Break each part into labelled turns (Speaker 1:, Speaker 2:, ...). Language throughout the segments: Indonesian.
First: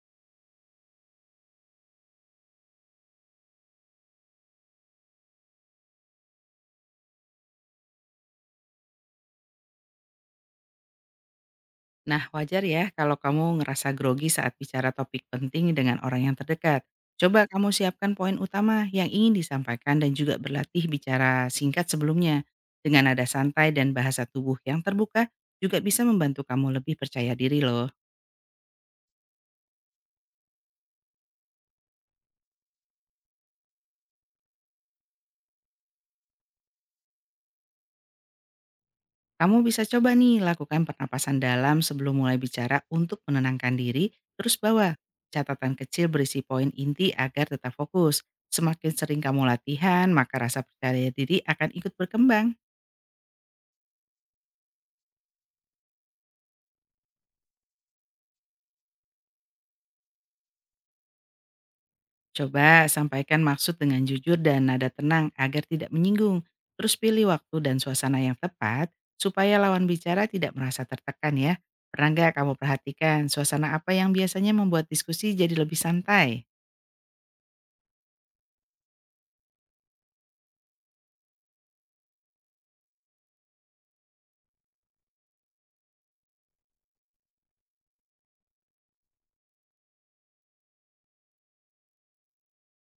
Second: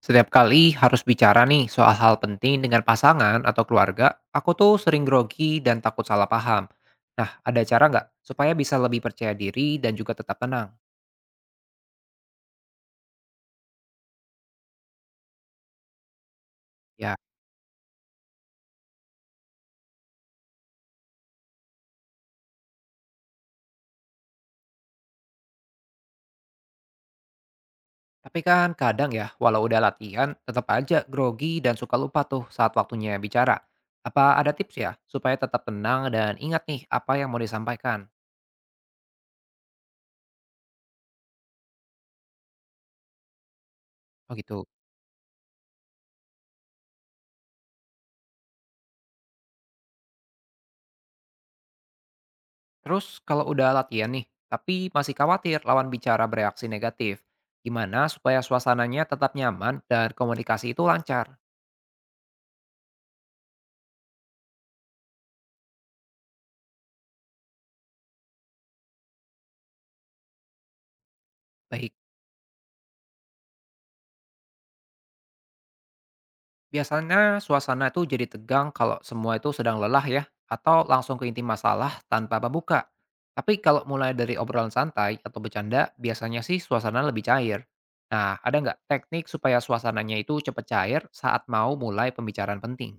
Speaker 1: Setiap kali harus bicara nih soal hal penting dengan pasangan atau keluarga, aku tuh sering grogi dan takut salah paham. Nah, ada cara nggak supaya bisa lebih percaya diri dan juga tetap tenang?
Speaker 2: Nah, wajar ya kalau kamu ngerasa grogi saat bicara topik penting dengan orang yang terdekat.
Speaker 1: Ya,
Speaker 2: Coba kamu siapkan poin utama yang ingin disampaikan dan juga berlatih bicara singkat sebelumnya. Dengan nada santai dan bahasa tubuh yang terbuka juga bisa membantu kamu lebih percaya diri loh.
Speaker 1: tapi kan kadang ya, walau udah latihan, tetap aja grogi dan suka lupa tuh saat waktunya bicara. Apa ada tips ya supaya tetap tenang dan ingat nih apa yang mau disampaikan?
Speaker 2: Kamu bisa coba nih lakukan pernapasan dalam sebelum mulai bicara untuk menenangkan diri,
Speaker 1: Oh
Speaker 2: terus
Speaker 1: gitu.
Speaker 2: bawa catatan kecil berisi poin inti agar tetap fokus. Semakin sering kamu latihan, maka rasa percaya diri akan ikut berkembang.
Speaker 1: Terus kalau udah latihan nih, tapi masih khawatir lawan bicara bereaksi negatif, gimana supaya suasananya tetap nyaman dan komunikasi itu lancar?
Speaker 2: Coba sampaikan maksud dengan jujur dan nada tenang agar tidak menyinggung. Terus pilih waktu dan suasana yang tepat supaya lawan bicara tidak merasa tertekan ya.
Speaker 1: Baik,
Speaker 2: Pernah nggak kamu perhatikan suasana apa yang biasanya membuat diskusi jadi lebih santai?
Speaker 1: biasanya suasana itu jadi tegang kalau semua itu sedang lelah ya, atau langsung ke inti masalah tanpa pembuka. Tapi kalau mulai dari obrolan santai atau bercanda, biasanya sih suasana lebih cair. Nah, ada nggak teknik supaya suasananya itu cepat cair saat mau mulai pembicaraan penting?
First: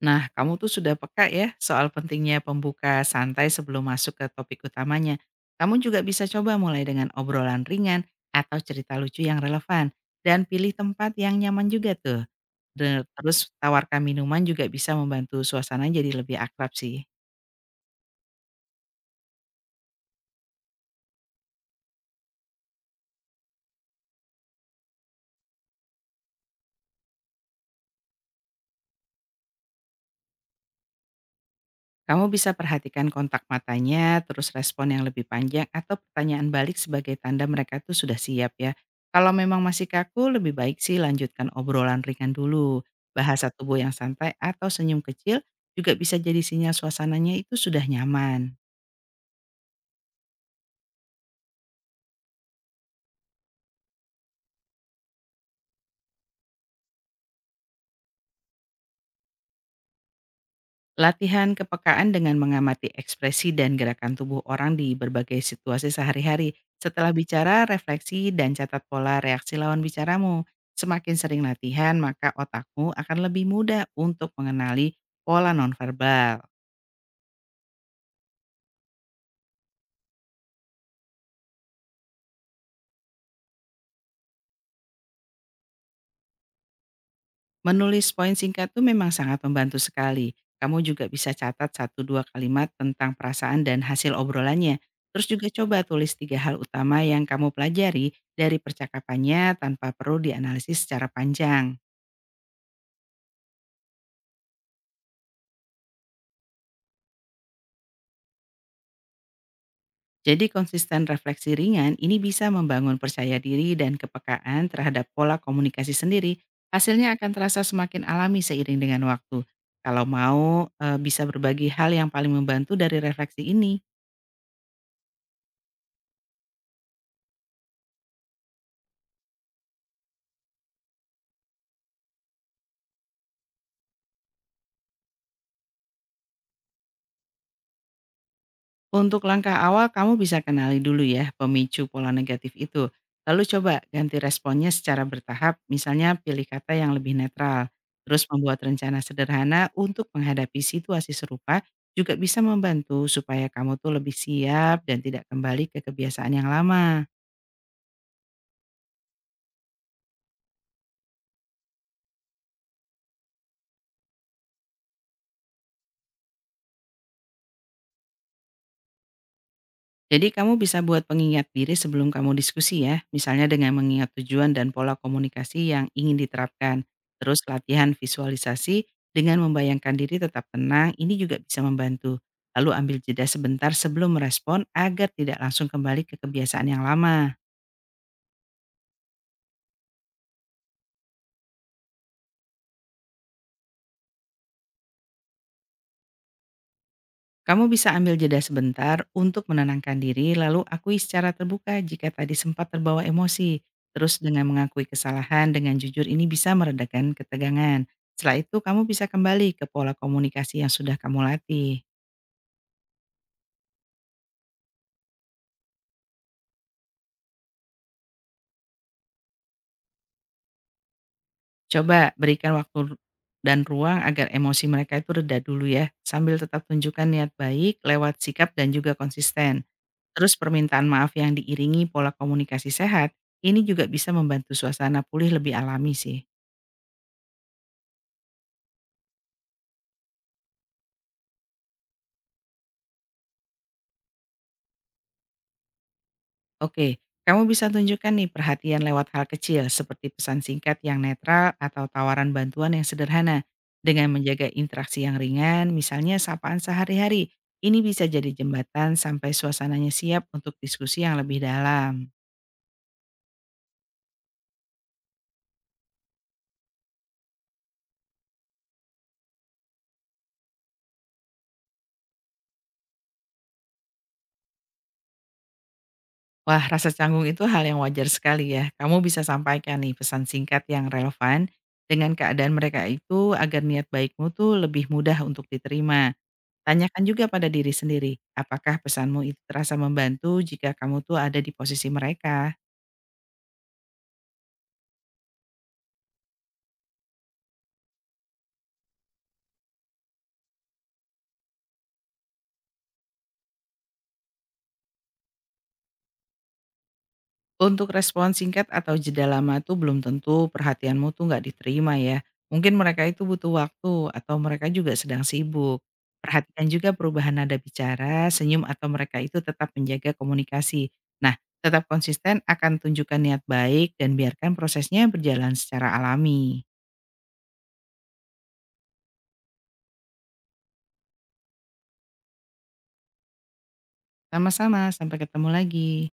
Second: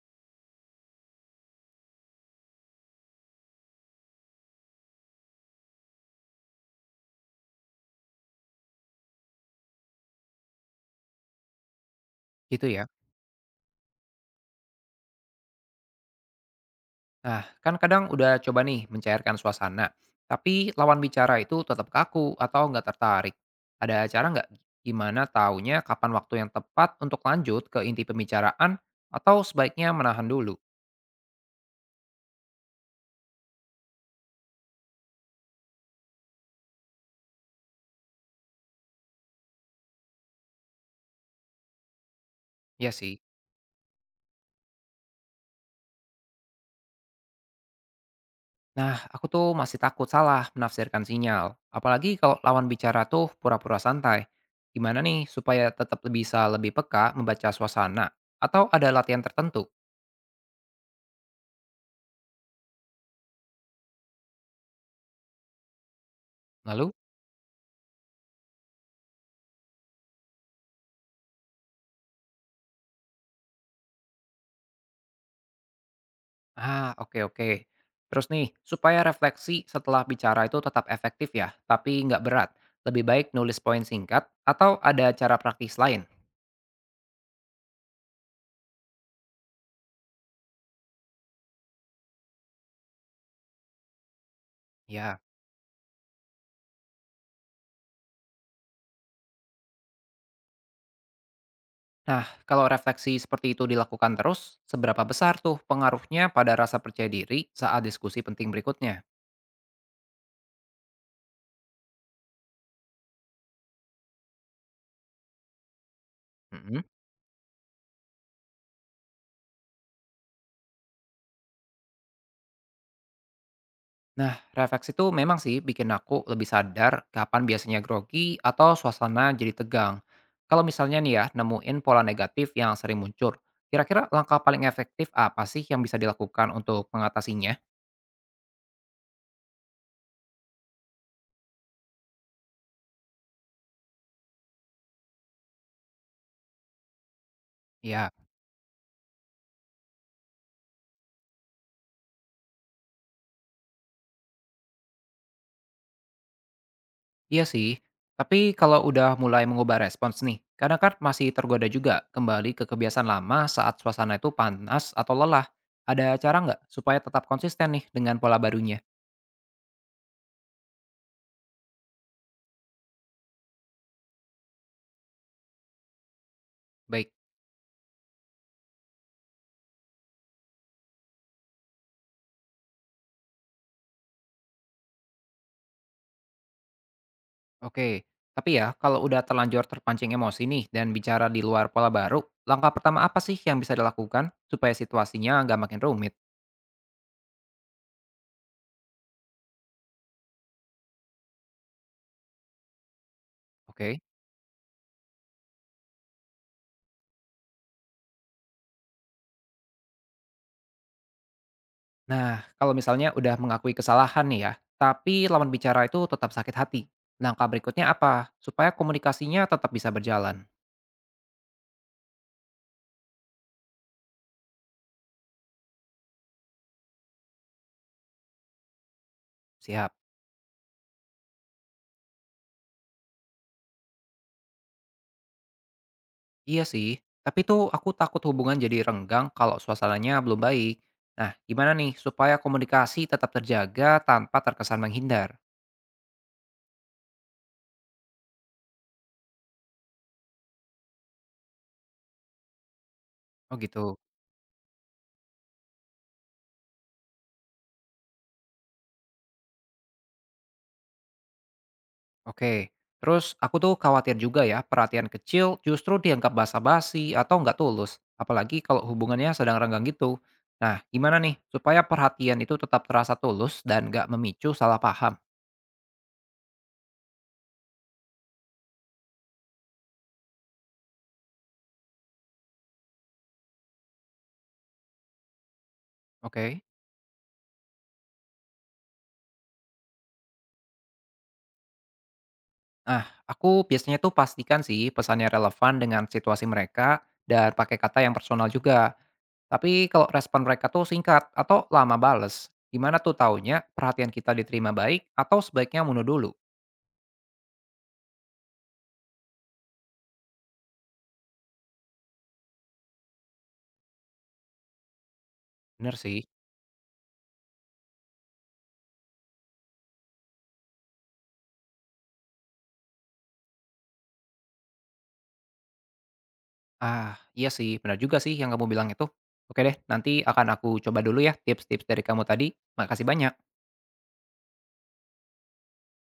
Speaker 2: Nah, kamu tuh sudah peka ya soal pentingnya pembuka santai sebelum masuk ke topik utamanya. Kamu juga bisa coba mulai dengan obrolan ringan atau cerita lucu yang relevan dan pilih tempat yang nyaman juga tuh.
Speaker 1: Gitu ya.
Speaker 2: Dan terus tawarkan minuman juga bisa membantu suasana jadi lebih akrab sih.
Speaker 1: Nah, kan kadang udah coba nih mencairkan suasana, tapi lawan bicara itu tetap kaku atau nggak tertarik. Ada cara nggak gimana taunya kapan waktu yang tepat untuk lanjut ke inti pembicaraan atau sebaiknya menahan dulu?
Speaker 2: Kamu bisa perhatikan kontak matanya, terus respon yang lebih panjang atau pertanyaan balik sebagai tanda mereka tuh sudah siap ya. Kalau memang masih kaku, lebih baik sih lanjutkan obrolan ringan dulu.
Speaker 1: Ya sih.
Speaker 2: Bahasa tubuh yang santai atau senyum kecil juga bisa jadi sinyal suasananya itu sudah nyaman.
Speaker 1: Nah, aku tuh masih takut salah menafsirkan sinyal. Apalagi kalau lawan bicara tuh pura-pura santai. Gimana nih supaya tetap bisa lebih peka membaca suasana? Atau ada latihan tertentu?
Speaker 2: Latihan kepekaan dengan mengamati ekspresi dan gerakan tubuh orang di berbagai situasi sehari-hari.
Speaker 1: Lalu
Speaker 2: Setelah bicara, refleksi, dan catat pola reaksi lawan bicaramu. Semakin sering latihan, maka otakmu akan lebih mudah untuk mengenali pola nonverbal.
Speaker 1: ah, oke, oke. Terus nih, supaya refleksi setelah bicara itu tetap efektif ya, tapi nggak berat. Lebih baik nulis poin singkat atau ada cara praktis lain.
Speaker 2: Menulis poin singkat tuh memang sangat membantu sekali. Kamu juga bisa catat satu dua kalimat tentang perasaan dan hasil obrolannya.
Speaker 1: Ya.
Speaker 2: Terus juga coba tulis tiga hal utama yang kamu pelajari dari percakapannya tanpa perlu dianalisis secara panjang.
Speaker 1: Nah, kalau refleksi seperti itu dilakukan terus, seberapa besar tuh pengaruhnya pada rasa percaya diri saat diskusi penting berikutnya?
Speaker 2: Jadi konsisten refleksi ringan ini bisa membangun percaya diri dan kepekaan terhadap pola komunikasi sendiri.
Speaker 1: Mhm.
Speaker 2: Hasilnya akan terasa semakin alami seiring dengan waktu. Kalau mau bisa berbagi hal yang paling membantu dari refleksi ini.
Speaker 1: Nah, refleks itu memang sih bikin aku lebih sadar kapan biasanya grogi atau suasana jadi tegang. Kalau misalnya nih ya, nemuin pola negatif yang sering muncul, kira-kira langkah paling efektif apa sih yang bisa dilakukan untuk mengatasinya?
Speaker 2: Untuk langkah awal, kamu bisa kenali dulu ya pemicu pola negatif itu. Lalu coba ganti responnya secara bertahap, misalnya pilih kata yang lebih netral.
Speaker 1: Ya,
Speaker 2: Terus membuat rencana sederhana untuk menghadapi situasi serupa juga bisa membantu supaya kamu tuh lebih siap dan tidak kembali ke kebiasaan yang lama.
Speaker 1: iya sih. Tapi kalau udah mulai mengubah respons nih, kadang kan masih tergoda juga kembali ke kebiasaan lama saat suasana itu panas atau lelah. Ada cara nggak supaya tetap konsisten nih dengan pola barunya?
Speaker 2: Jadi kamu bisa buat pengingat diri sebelum kamu diskusi ya, misalnya dengan mengingat tujuan dan pola komunikasi yang ingin diterapkan.
Speaker 1: Baik.
Speaker 2: Terus latihan visualisasi dengan membayangkan diri tetap tenang, ini juga bisa membantu. Lalu ambil jeda sebentar sebelum merespon agar tidak langsung kembali ke kebiasaan yang lama.
Speaker 1: Oke, tapi ya kalau udah terlanjur terpancing emosi nih dan bicara di luar pola baru, langkah pertama apa sih yang bisa dilakukan supaya situasinya nggak makin rumit?
Speaker 2: Kamu bisa ambil jeda sebentar untuk menenangkan diri, lalu akui secara terbuka jika tadi sempat terbawa emosi.
Speaker 1: Oke.
Speaker 2: Terus dengan mengakui kesalahan dengan jujur ini bisa meredakan ketegangan. Setelah itu kamu bisa kembali ke pola komunikasi yang sudah kamu latih.
Speaker 1: Nah, kalau misalnya udah mengakui kesalahan nih ya, tapi lawan bicara itu tetap sakit hati. Langkah berikutnya apa? Supaya komunikasinya tetap bisa berjalan.
Speaker 2: Coba berikan waktu dan ruang agar emosi mereka itu reda dulu ya, sambil tetap tunjukkan niat baik lewat sikap dan juga konsisten.
Speaker 1: Siap.
Speaker 2: Terus permintaan maaf yang diiringi pola komunikasi sehat, ini juga bisa membantu suasana pulih lebih alami sih.
Speaker 1: Iya sih, tapi tuh aku takut hubungan jadi renggang kalau suasananya belum baik. Nah, gimana nih supaya komunikasi tetap terjaga tanpa terkesan menghindar?
Speaker 2: Oke, kamu bisa tunjukkan nih perhatian lewat hal kecil seperti pesan singkat yang netral atau tawaran bantuan yang sederhana.
Speaker 1: Oh gitu.
Speaker 2: Dengan menjaga interaksi yang ringan, misalnya sapaan sehari-hari, ini bisa jadi jembatan sampai suasananya siap untuk diskusi yang lebih dalam.
Speaker 1: Oke, terus aku tuh khawatir juga ya perhatian kecil justru dianggap basa-basi atau nggak tulus, apalagi kalau hubungannya sedang renggang gitu. Nah, gimana nih supaya perhatian itu tetap terasa tulus dan nggak memicu salah paham?
Speaker 2: Wah, rasa canggung itu hal yang wajar sekali ya. Kamu bisa sampaikan nih pesan singkat yang relevan dengan keadaan mereka itu agar niat baikmu tuh lebih mudah untuk diterima.
Speaker 1: Oke.
Speaker 2: Tanyakan juga pada diri sendiri, apakah pesanmu itu terasa membantu jika kamu tuh ada di posisi mereka?
Speaker 1: Nah, aku biasanya tuh pastikan sih pesannya relevan dengan situasi mereka dan pakai kata yang personal juga. Tapi kalau respon mereka tuh singkat atau lama bales, gimana tuh taunya perhatian kita diterima baik atau sebaiknya mundur dulu?
Speaker 2: Untuk respon singkat atau jeda lama tuh belum tentu perhatianmu tuh nggak diterima ya. Mungkin mereka itu butuh waktu atau mereka juga sedang sibuk.
Speaker 1: Bener sih.
Speaker 2: Perhatikan juga perubahan nada bicara, senyum atau mereka itu tetap menjaga komunikasi. Nah, tetap konsisten akan tunjukkan niat baik dan biarkan prosesnya berjalan secara alami.
Speaker 1: Ah, iya sih, benar juga sih yang kamu bilang itu. Oke deh, nanti akan aku coba dulu ya tips-tips dari kamu tadi. Makasih banyak.
Speaker 2: Sama-sama, sampai ketemu lagi.